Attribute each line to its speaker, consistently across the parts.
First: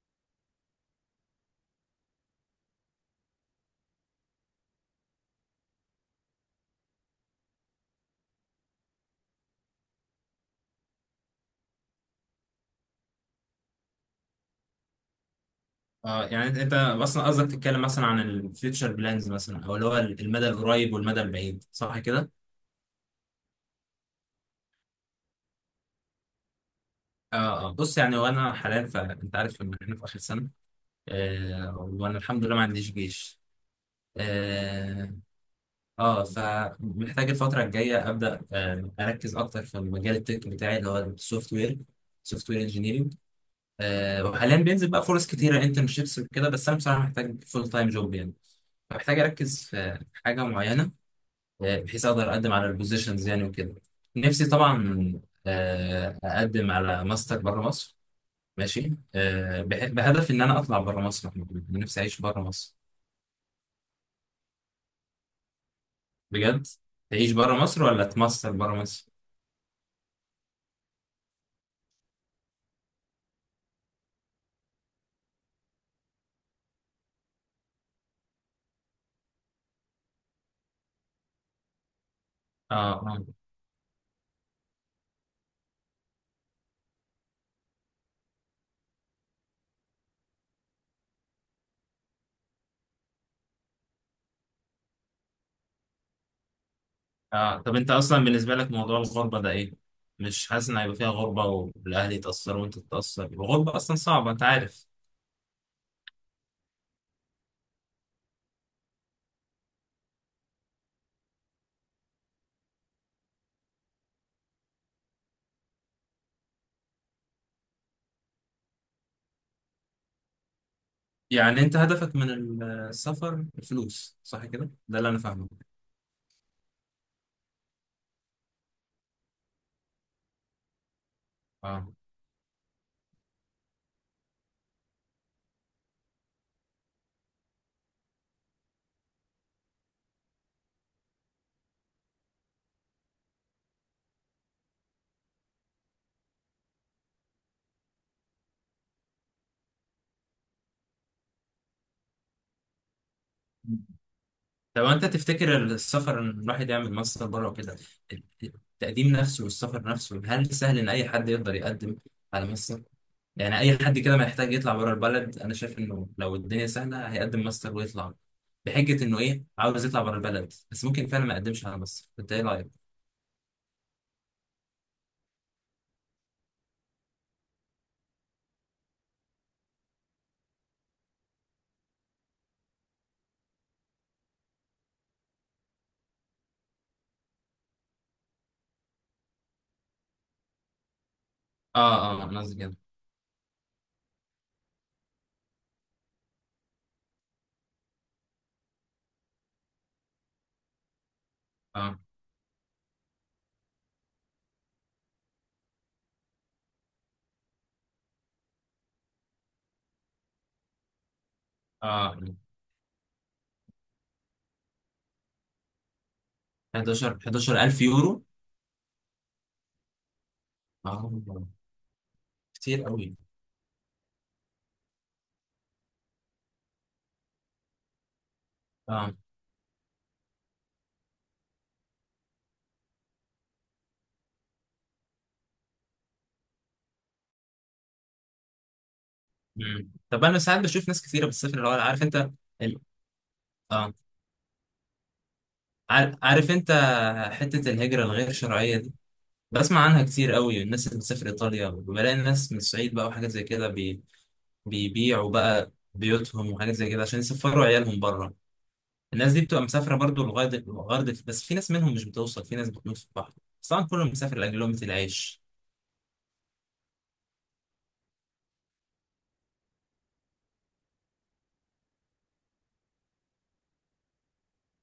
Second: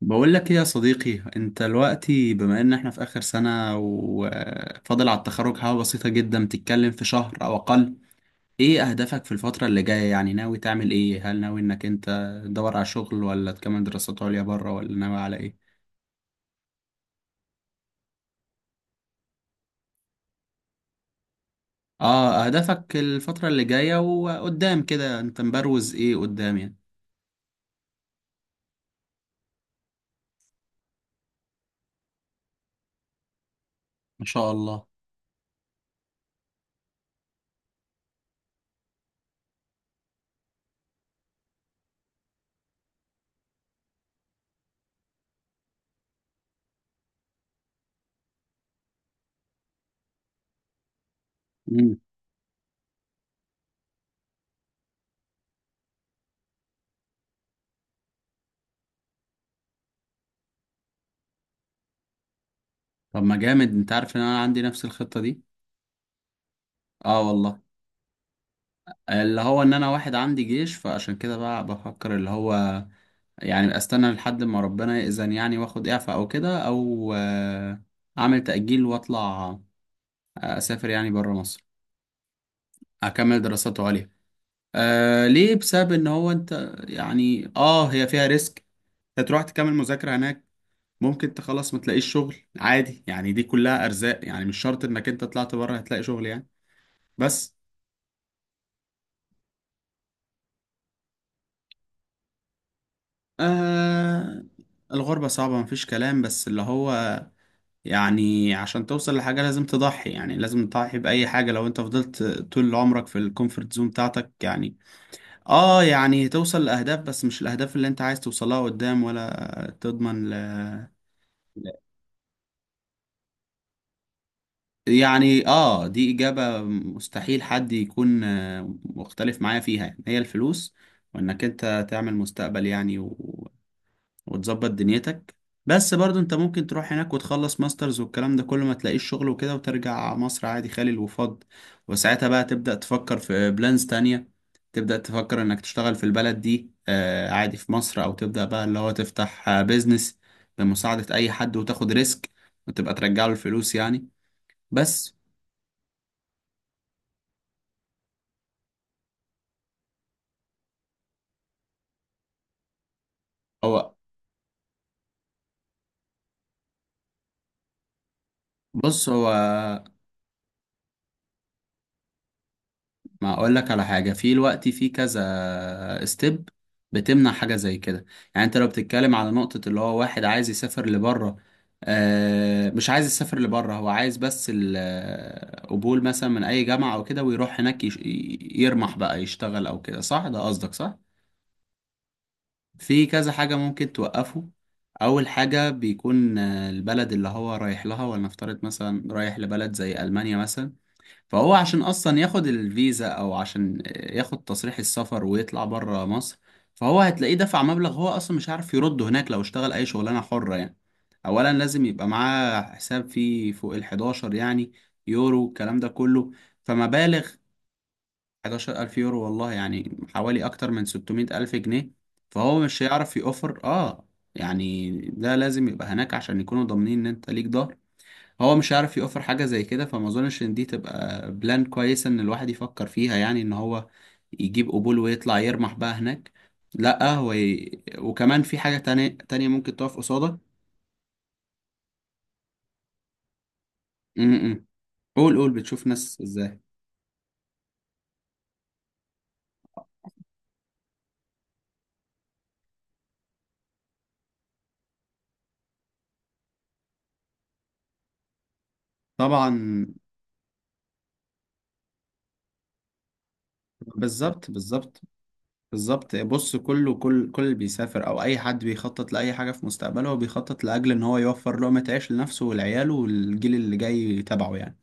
Speaker 1: بقول لك ايه يا صديقي؟ انت دلوقتي بما ان احنا في اخر سنة وفاضل على التخرج حاجة بسيطة جدا، بتتكلم في شهر او اقل. ايه اهدافك في الفترة اللي جاية؟ يعني ناوي تعمل ايه؟ هل ناوي انك انت تدور على شغل، ولا تكمل دراسات عليا بره، ولا ناوي على ايه؟
Speaker 2: اه، يعني أنت اصلا قصدك تتكلم مثلا عن الفيوتشر بلانز، مثلا او اللي هو المدى القريب والمدى البعيد، صح كده؟
Speaker 1: اه، اهدافك الفترة اللي جاية وقدام كده، انت مبروز ايه قدام يعني؟
Speaker 2: اه، اه، بص يعني، وانا حاليا فانت عارف ان احنا في اخر سنه. وانا الحمد لله ما عنديش جيش.
Speaker 1: ما شاء الله.
Speaker 2: اه, فمحتاج الفتره الجايه ابدا اركز اكتر في المجال التك بتاعي، اللي هو السوفت وير سوفت وير انجينيرنج. وحاليا بينزل بقى فرص كتيره، انترنشيبس وكده، بس انا بصراحه محتاج فول تايم جوب يعني. فمحتاج اركز في حاجه معينه،
Speaker 1: مم.
Speaker 2: بحيث اقدر اقدم على البوزيشنز يعني وكده. نفسي طبعا اقدم على ماستر بره مصر. ماشي، بهدف ان انا اطلع بره مصر، محمود. نفسي اعيش بره مصر
Speaker 1: طب ما جامد، انت عارف ان انا عندي نفس الخطة دي.
Speaker 2: بجد.
Speaker 1: اه
Speaker 2: تعيش بره
Speaker 1: والله.
Speaker 2: مصر ولا تماستر بره مصر؟
Speaker 1: اللي هو ان انا واحد عندي جيش، فعشان كده بقى بفكر اللي هو، يعني استنى لحد ما ربنا يأذن يعني، واخد اعفاء او كده، او اعمل تأجيل واطلع، اسافر يعني بره مصر.
Speaker 2: اه، اه،
Speaker 1: اكمل دراساته عليا. ليه؟ بسبب ان هو، انت يعني، هي فيها ريسك. هتروح تكمل مذاكرة هناك، ممكن تخلص ما تلاقيش شغل عادي. يعني دي كلها ارزاق، يعني مش شرط انك انت طلعت بره هتلاقي شغل يعني. بس
Speaker 2: اه، طب انت اصلا بالنسبه لك موضوع الغربه ده ايه؟ مش حاسس ان هيبقى فيها غربه والاهل يتاثروا وانت تتاثر؟ الغربه اصلا صعبه انت
Speaker 1: آه
Speaker 2: عارف.
Speaker 1: الغربة صعبة مفيش كلام، بس اللي هو يعني، عشان توصل لحاجة لازم تضحي، يعني لازم تضحي بأي حاجة. لو انت فضلت طول عمرك في الكومفورت زون بتاعتك يعني، اه يعني توصل لأهداف، بس مش الأهداف اللي انت عايز توصلها قدام، ولا تضمن
Speaker 2: يعني انت هدفك من السفر الفلوس، صح كده؟ ده اللي انا
Speaker 1: يعني.
Speaker 2: فاهمه.
Speaker 1: اه دي إجابة مستحيل حد يكون مختلف معايا فيها، يعني هي الفلوس، وانك انت
Speaker 2: اه،
Speaker 1: تعمل مستقبل يعني. وتظبط دنيتك. بس برضو انت ممكن تروح هناك وتخلص ماسترز والكلام ده كله، ما تلاقيش شغل وكده، وترجع مصر عادي خالي الوفاض. وساعتها بقى تبدأ تفكر في بلانز تانية، تبدأ تفكر انك تشتغل في البلد دي، عادي في مصر، او تبدأ بقى اللي هو تفتح بيزنس بمساعدة اي حد، وتاخد ريسك، وتبقى ترجع له الفلوس يعني.
Speaker 2: طب انت
Speaker 1: بس
Speaker 2: تفتكر السفر، ان الواحد يعمل ماستر بره وكده، التقديم نفسه والسفر نفسه، هل سهل ان اي حد يقدر يقدم على ماستر؟ يعني اي
Speaker 1: هو،
Speaker 2: حد كده ما يحتاج يطلع بره البلد؟ انا شايف انه لو الدنيا سهله هيقدم ماستر ويطلع بحجه
Speaker 1: بص،
Speaker 2: انه
Speaker 1: هو
Speaker 2: ايه، عاوز يطلع بره البلد، بس ممكن فعلا ما يقدمش على ماستر. انت ايه رايك؟
Speaker 1: ما اقول لك على حاجه، في الوقت في كذا ستيب بتمنع حاجه زي كده. يعني انت لو بتتكلم على نقطه اللي هو واحد عايز يسافر لبره، مش عايز يسافر لبره، هو عايز بس القبول مثلا من اي جامعه او كده، ويروح هناك يرمح بقى يشتغل او كده، صح؟ ده قصدك، صح؟
Speaker 2: اه، اه، انا قصدي كده.
Speaker 1: في كذا حاجه ممكن توقفه. اول حاجه بيكون البلد اللي هو رايح لها. ولنفترض مثلا رايح لبلد زي المانيا مثلا، فهو عشان
Speaker 2: اه،
Speaker 1: اصلا ياخد الفيزا، او عشان ياخد تصريح السفر ويطلع بره مصر، فهو هتلاقيه دفع مبلغ هو اصلا مش عارف يرده هناك لو اشتغل اي شغلانه حره يعني. اولا لازم يبقى
Speaker 2: اه،
Speaker 1: معاه حساب فيه فوق ال 11 يعني يورو، الكلام ده كله.
Speaker 2: 11
Speaker 1: فمبالغ،
Speaker 2: 11000 يورو؟
Speaker 1: 11,000 الف يورو والله، يعني حوالي اكتر من
Speaker 2: اه،
Speaker 1: 600 الف جنيه. فهو مش
Speaker 2: كتير
Speaker 1: هيعرف
Speaker 2: قوي.
Speaker 1: يوفر يعني. ده لازم يبقى هناك عشان يكونوا ضامنين ان انت ليك ضهر. هو مش عارف
Speaker 2: اه.
Speaker 1: يوفر حاجة زي كده، فما اظنش ان دي تبقى بلان كويسة ان الواحد يفكر فيها، يعني ان هو يجيب قبول ويطلع يرمح بقى هناك. لا، هو وكمان في حاجة تانية ممكن
Speaker 2: مم.
Speaker 1: تقف
Speaker 2: طب
Speaker 1: قصادك.
Speaker 2: انا ساعات بشوف ناس كتيره بتسافر، اللي هو عارف انت ال... اه
Speaker 1: م. قول قول، بتشوف ناس
Speaker 2: عارف
Speaker 1: ازاي؟
Speaker 2: انت حتة الهجرة الغير شرعية دي، بسمع عنها كتير قوي. الناس اللي بتسافر ايطاليا، وبلاقي الناس من الصعيد بقى وحاجات زي كده، بيبيعوا بقى بيوتهم وحاجات زي كده عشان يسفروا عيالهم بره. الناس دي بتبقى
Speaker 1: طبعا.
Speaker 2: مسافرة برضو، لغاية بس في ناس منهم مش بتوصل، في ناس بتموت في البحر. بس طبعا كله مسافر
Speaker 1: بالظبط،
Speaker 2: لأجل لقمة
Speaker 1: بالظبط.
Speaker 2: العيش.
Speaker 1: بالظبط، بص، كله كل اللي بيسافر او اي حد بيخطط لاي حاجه في مستقبله، هو بيخطط لاجل ان هو يوفر لقمه عيش لنفسه ولعياله والجيل اللي جاي تبعه يعني.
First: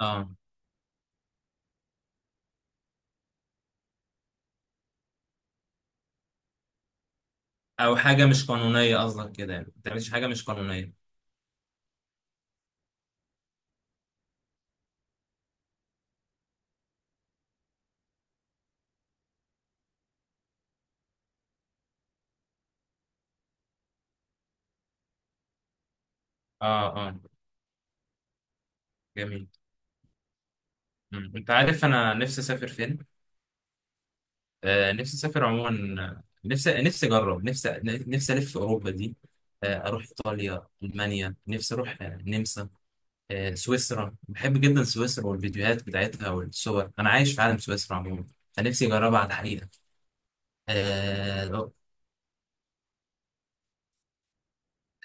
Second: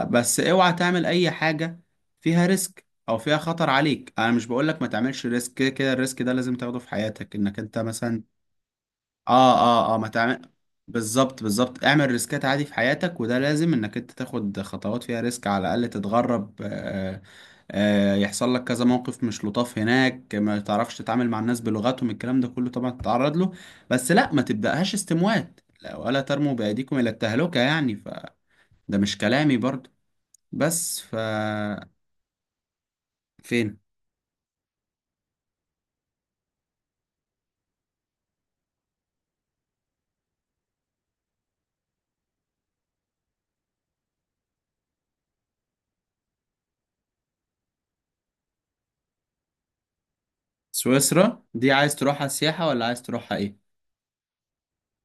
Speaker 2: اه،
Speaker 1: اوعى تعمل اي حاجة فيها ريسك او فيها خطر عليك. انا مش بقولك ما تعملش ريسك، كده كده الريسك ده لازم تاخده في حياتك، انك انت
Speaker 2: او
Speaker 1: مثلا.
Speaker 2: حاجة مش قانونية، قصدك كده
Speaker 1: اه
Speaker 2: يعني؟ ما
Speaker 1: اه اه. ما
Speaker 2: تعملش حاجة
Speaker 1: تعمل،
Speaker 2: مش قانونية.
Speaker 1: بالظبط، بالظبط. اعمل ريسكات عادي في حياتك، وده لازم انك انت تاخد خطوات فيها ريسك. على الاقل تتغرب، يحصل لك كذا موقف مش لطاف هناك، ما تعرفش تتعامل مع الناس بلغتهم، الكلام ده كله طبعا تتعرض له. بس لا، ما تبدأهاش استموات، لا ولا ترموا
Speaker 2: اه،
Speaker 1: بأيديكم إلى
Speaker 2: اه،
Speaker 1: التهلكة، يعني فده مش
Speaker 2: جميل.
Speaker 1: كلامي برضو. بس
Speaker 2: مم. انت عارف انا نفسي اسافر فين؟
Speaker 1: فين؟
Speaker 2: نفسي اسافر عموما، نفسي اجرب، نفسي الف في اوروبا دي. اروح ايطاليا، المانيا، نفسي اروح النمسا، سويسرا. بحب جدا سويسرا والفيديوهات بتاعتها والصور، انا عايش في عالم سويسرا عموما. فنفسي اجربها على الحقيقه.
Speaker 1: سويسرا
Speaker 2: آه،
Speaker 1: دي عايز تروحها سياحة، ولا عايز تروحها ايه؟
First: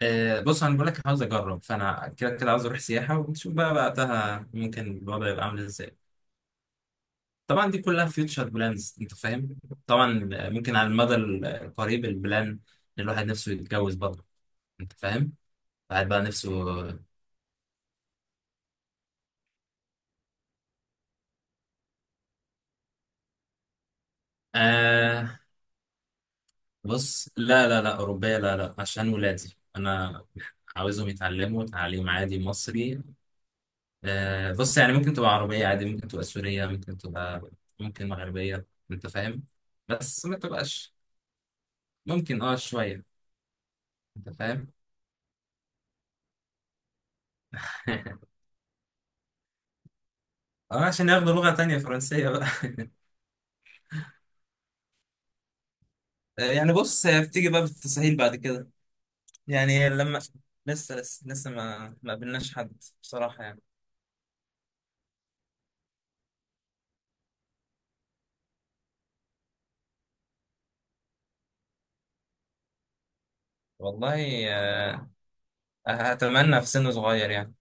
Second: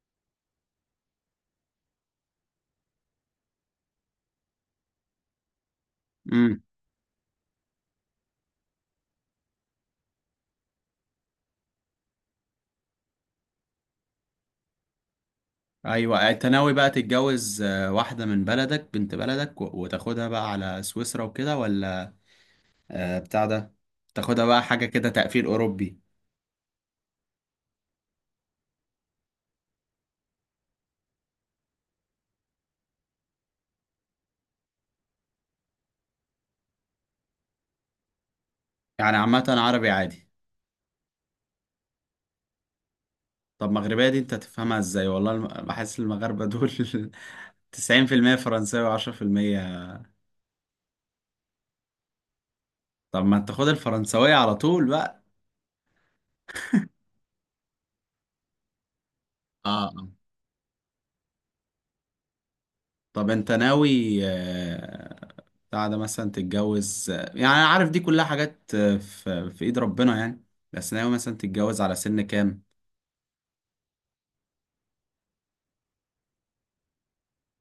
Speaker 2: بص انا بقول لك عاوز اجرب، فانا كده كده عاوز اروح سياحه، ونشوف بقى وقتها ممكن الوضع يبقى عامل ازاي.
Speaker 1: امم.
Speaker 2: طبعا دي كلها فيوتشر بلانز، انت فاهم. طبعا ممكن على المدى القريب البلان إن الواحد نفسه يتجوز برضه، انت فاهم. الواحد بقى
Speaker 1: ايوه، انت
Speaker 2: نفسه.
Speaker 1: ناوي بقى تتجوز واحدة من بلدك، بنت بلدك، وتاخدها بقى على سويسرا وكده، ولا بتاع ده، تاخدها بقى حاجة كده
Speaker 2: آه
Speaker 1: تقفيل اوروبي؟
Speaker 2: بص، لا، لا، لا، أوروبية، لا، لا، عشان ولادي أنا عاوزهم يتعلموا تعليم عادي مصري. بص، يعني ممكن تبقى عربية عادي، ممكن تبقى سورية، ممكن تبقى، ممكن مغربية، أنت
Speaker 1: يعني عامة
Speaker 2: فاهم.
Speaker 1: عربي
Speaker 2: بس
Speaker 1: عادي.
Speaker 2: ما تبقاش ممكن شوية.
Speaker 1: طب مغربية دي
Speaker 2: أنت
Speaker 1: انت
Speaker 2: فاهم.
Speaker 1: تفهمها ازاي؟ والله بحس المغاربة دول 90% فرنساوي و10%.
Speaker 2: اه، عشان ياخدوا لغة تانية فرنسية بقى.
Speaker 1: طب ما تاخد الفرنساوية على طول بقى.
Speaker 2: يعني بص هي بتيجي بقى بالتسهيل بعد كده. يعني
Speaker 1: اه،
Speaker 2: لما لسه ما قابلناش حد
Speaker 1: طب
Speaker 2: بصراحة
Speaker 1: انت
Speaker 2: يعني.
Speaker 1: ناوي بتاع ده مثلا تتجوز، يعني انا عارف دي كلها حاجات في ايد ربنا يعني. بس ناوي مثلا تتجوز على سن كام؟
Speaker 2: والله، اتمنى في سن صغير يعني.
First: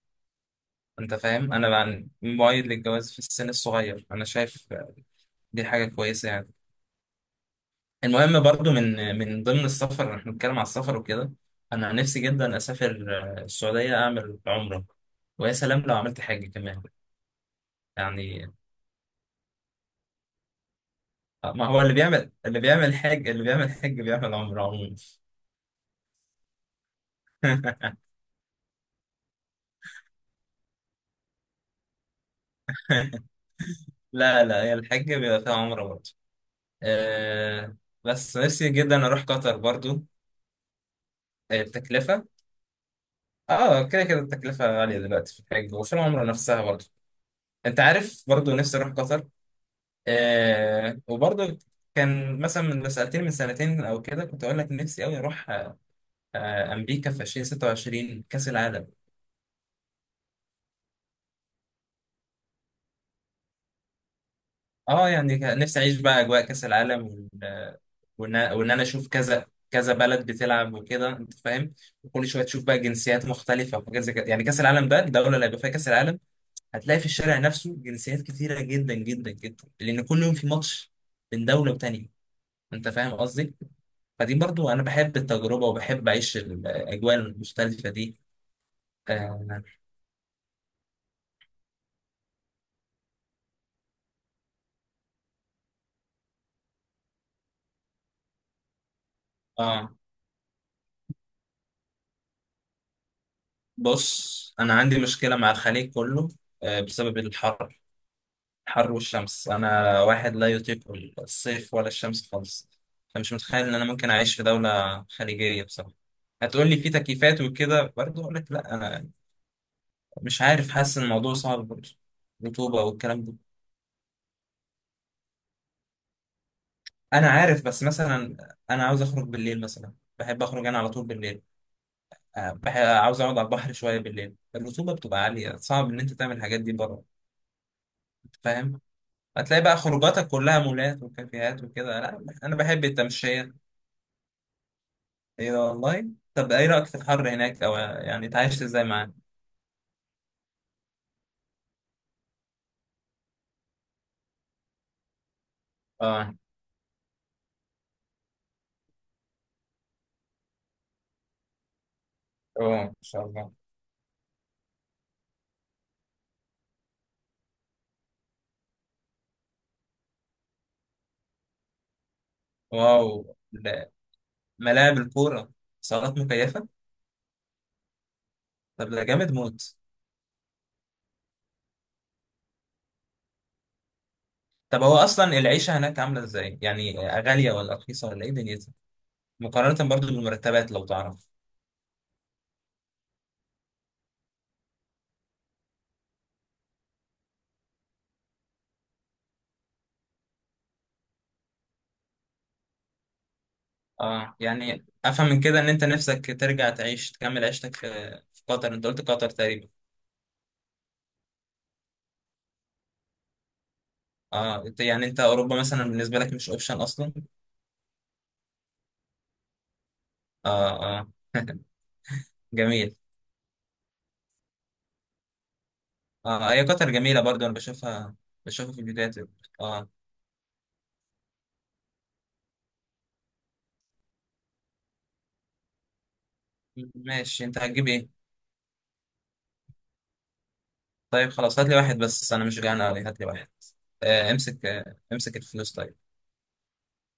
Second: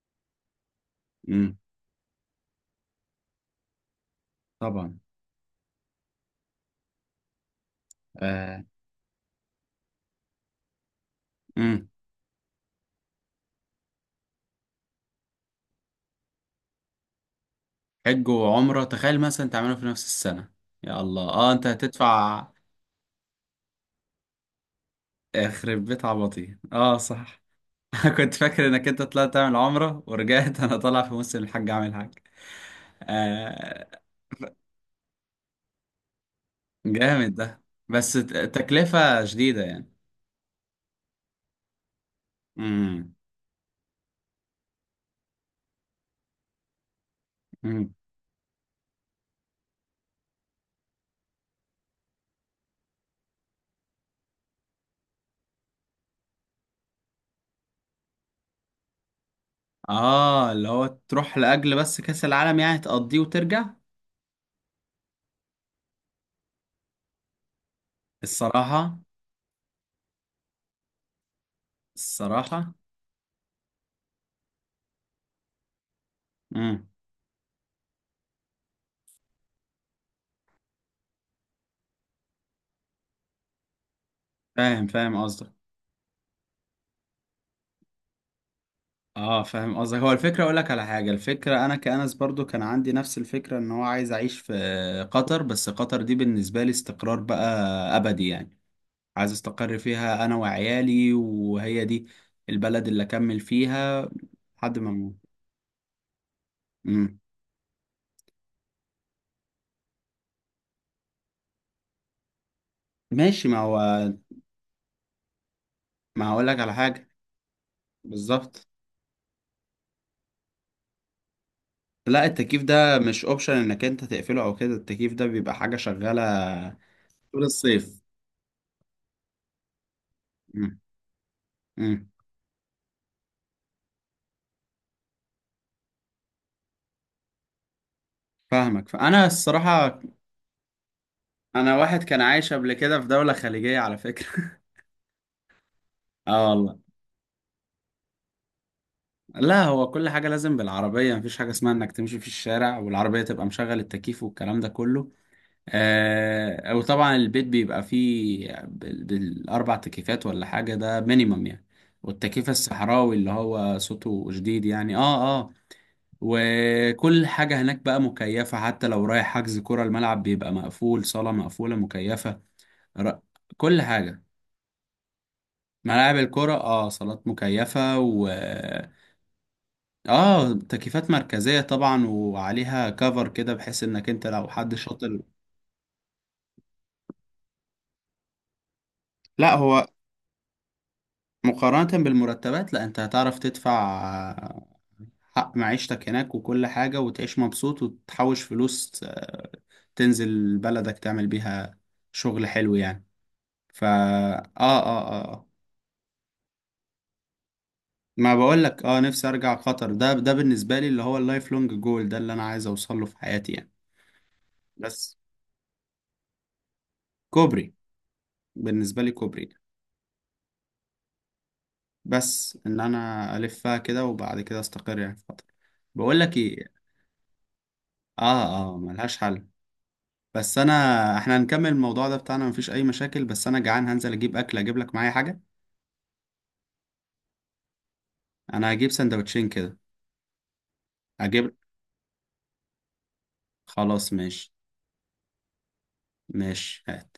Speaker 2: انت فاهم،
Speaker 1: امم.
Speaker 2: انا مؤيد للجواز في السن الصغير، انا شايف
Speaker 1: طبعا.
Speaker 2: دي حاجه كويسه يعني. المهم
Speaker 1: آه.
Speaker 2: برضو من ضمن السفر، احنا بنتكلم على السفر وكده،
Speaker 1: امم.
Speaker 2: انا نفسي جدا اسافر السعوديه اعمل عمره، ويا سلام لو عملت حج كمان
Speaker 1: حج
Speaker 2: يعني.
Speaker 1: وعمرة تخيل مثلا تعملوا في نفس السنة. يا الله، انت
Speaker 2: ما هو
Speaker 1: هتدفع
Speaker 2: اللي بيعمل حج بيعمل عمره عموما.
Speaker 1: يخرب بيت عبطي. اه صح. أنا كنت فاكر انك انت طلعت تعمل عمرة ورجعت. انا طالع في موسم الحج اعمل حج. آه.
Speaker 2: لا، لا، هي الحج بيبقى فيها عمره برضو.
Speaker 1: جامد ده.
Speaker 2: أه
Speaker 1: بس
Speaker 2: بس نفسي جدا
Speaker 1: تكلفة
Speaker 2: اروح قطر
Speaker 1: شديدة يعني.
Speaker 2: برضو. التكلفه،
Speaker 1: امم.
Speaker 2: اه كده كده التكلفة غالية دلوقتي في الحج وفي العمرة نفسها برضه. انت عارف، برضه نفسي اروح قطر. وبرضه كان مثلا، من لو سألتني من سنتين او كده، كنت اقول لك نفسي قوي اروح امريكا في 2026 كأس العالم.
Speaker 1: اه، اللي هو تروح لاجل بس كاس العالم، يعني تقضيه وترجع؟
Speaker 2: اه، يعني كان نفسي اعيش بقى اجواء كأس العالم، وان انا
Speaker 1: الصراحه.
Speaker 2: اشوف كذا كذا بلد بتلعب وكده، انت فاهم. وكل شويه تشوف
Speaker 1: الصراحه.
Speaker 2: بقى جنسيات مختلفه وحاجات زي كده يعني. كاس العالم ده، الدوله اللي هيبقى فيها كاس العالم،
Speaker 1: امم.
Speaker 2: هتلاقي في الشارع نفسه جنسيات كتيرة جدا جدا جدا، لأن كل يوم في ماتش من دولة وتانية. أنت فاهم قصدي؟ فدي برضو أنا
Speaker 1: فاهم، فاهم
Speaker 2: بحب
Speaker 1: قصدك.
Speaker 2: التجربة وبحب أعيش الأجواء المختلفة دي.
Speaker 1: اه،
Speaker 2: آه,
Speaker 1: فاهم قصدك. هو الفكره اقول لك على حاجه. الفكره انا كأنس برضو كان عندي نفس الفكره ان هو عايز اعيش في قطر. بس قطر دي بالنسبه لي استقرار بقى، ابدي يعني. عايز استقر
Speaker 2: آه
Speaker 1: فيها انا وعيالي، وهي دي البلد اللي اكمل فيها
Speaker 2: بص، أنا
Speaker 1: لحد ما
Speaker 2: عندي
Speaker 1: اموت.
Speaker 2: مشكلة مع الخليج كله،
Speaker 1: امم.
Speaker 2: بسبب الحر. الحر والشمس، أنا واحد لا يطيق الصيف ولا الشمس خالص. فمش
Speaker 1: ماشي، ما
Speaker 2: متخيل إن
Speaker 1: هو،
Speaker 2: أنا ممكن أعيش في دولة خليجية بصراحة.
Speaker 1: ما هقول لك
Speaker 2: هتقول
Speaker 1: على
Speaker 2: لي في
Speaker 1: حاجه.
Speaker 2: تكييفات وكده، برضه أقول لك
Speaker 1: بالظبط.
Speaker 2: لا، انا مش عارف، حاسس ان الموضوع صعب برضه.
Speaker 1: لا، التكييف
Speaker 2: رطوبة
Speaker 1: ده مش
Speaker 2: والكلام ده،
Speaker 1: اوبشن انك انت تقفله او كده، التكييف ده بيبقى حاجة شغالة
Speaker 2: انا
Speaker 1: طول
Speaker 2: عارف، بس
Speaker 1: الصيف.
Speaker 2: مثلا انا عاوز اخرج بالليل مثلا، بحب اخرج انا
Speaker 1: مم.
Speaker 2: على طول بالليل.
Speaker 1: مم.
Speaker 2: عاوز اقعد على البحر شوية بالليل، الرطوبة بتبقى عالية، صعب ان انت تعمل الحاجات دي بره. أنت فاهم.
Speaker 1: فاهمك. فانا
Speaker 2: هتلاقي بقى
Speaker 1: الصراحة
Speaker 2: خروجاتك كلها مولات وكافيهات
Speaker 1: انا
Speaker 2: وكده،
Speaker 1: واحد كان
Speaker 2: لا
Speaker 1: عايش
Speaker 2: انا
Speaker 1: قبل
Speaker 2: بحب
Speaker 1: كده في دولة
Speaker 2: التمشية.
Speaker 1: خليجية على فكرة.
Speaker 2: ايه ده، والله؟
Speaker 1: اه
Speaker 2: طب ايه
Speaker 1: والله.
Speaker 2: رأيك في الحر هناك، او يعني اتعايشت ازاي معاه؟
Speaker 1: لا هو، كل حاجة لازم بالعربية، مفيش حاجة اسمها انك تمشي في الشارع والعربية تبقى مشغل التكييف والكلام ده كله.
Speaker 2: اه،
Speaker 1: وطبعا البيت بيبقى فيه بالاربع تكييفات، ولا حاجة، ده مينيمم يعني. والتكييف
Speaker 2: اه، ان
Speaker 1: الصحراوي
Speaker 2: شاء
Speaker 1: اللي
Speaker 2: الله.
Speaker 1: هو صوته شديد يعني وكل حاجة هناك بقى مكيفة، حتى لو رايح حجز كرة، الملعب بيبقى مقفول، صالة مقفولة مكيفة. ر...
Speaker 2: واو،
Speaker 1: كل
Speaker 2: لا،
Speaker 1: حاجة.
Speaker 2: ملاعب الكورة،
Speaker 1: ملاعب
Speaker 2: صالات
Speaker 1: الكرة،
Speaker 2: مكيفة؟
Speaker 1: اه، صالات مكيفة، و
Speaker 2: طب ده جامد موت.
Speaker 1: اه تكييفات مركزية طبعا، وعليها كفر كده، بحيث انك انت لو حد
Speaker 2: طب هو
Speaker 1: شاطر.
Speaker 2: اصلا العيشه هناك عامله ازاي؟ يعني غاليه ولا رخيصه ولا ايه دنيتها؟
Speaker 1: لا هو،
Speaker 2: مقارنه برضو بالمرتبات، لو تعرف.
Speaker 1: مقارنة بالمرتبات، لا، انت هتعرف تدفع حق معيشتك هناك وكل حاجة، وتعيش مبسوط وتحوش فلوس، تنزل بلدك تعمل بيها شغل حلو يعني. فا
Speaker 2: اه،
Speaker 1: آه, اه
Speaker 2: يعني افهم
Speaker 1: اه
Speaker 2: من
Speaker 1: آه.
Speaker 2: كده ان انت نفسك ترجع تعيش تكمل عيشتك في،
Speaker 1: ما
Speaker 2: في
Speaker 1: بقول
Speaker 2: قطر.
Speaker 1: لك،
Speaker 2: انت
Speaker 1: اه،
Speaker 2: قلت
Speaker 1: نفسي
Speaker 2: قطر
Speaker 1: ارجع
Speaker 2: تقريبا.
Speaker 1: قطر. ده بالنسبه لي اللي هو اللايف لونج جول، ده اللي انا عايز اوصل له في حياتي يعني.
Speaker 2: اه، يعني
Speaker 1: بس
Speaker 2: انت اوروبا مثلا بالنسبه لك مش اوبشن اصلا.
Speaker 1: كوبري، بالنسبه لي كوبري.
Speaker 2: اه، اه.
Speaker 1: بس ان
Speaker 2: جميل.
Speaker 1: انا الفها كده، وبعد كده استقر يعني في قطر. بقول لك
Speaker 2: اه، هي
Speaker 1: ايه؟
Speaker 2: قطر جميله برضو، انا بشوفها،
Speaker 1: اه
Speaker 2: بشوفها
Speaker 1: اه،
Speaker 2: في
Speaker 1: ملهاش
Speaker 2: الفيديوهات.
Speaker 1: حل.
Speaker 2: اه.
Speaker 1: بس انا، احنا هنكمل الموضوع ده بتاعنا مفيش اي مشاكل، بس انا جعان. هنزل اجيب اكل، اجيب لك معايا حاجه؟
Speaker 2: ماشي، انت هتجيب ايه؟
Speaker 1: انا هجيب سندوتشين كده.
Speaker 2: طيب
Speaker 1: اجيب.
Speaker 2: خلاص هات لي واحد، بس انا مش جعان قوي، هات لي واحد.
Speaker 1: خلاص ماشي.
Speaker 2: امسك، امسك الفلوس طيب.
Speaker 1: ماشي هات.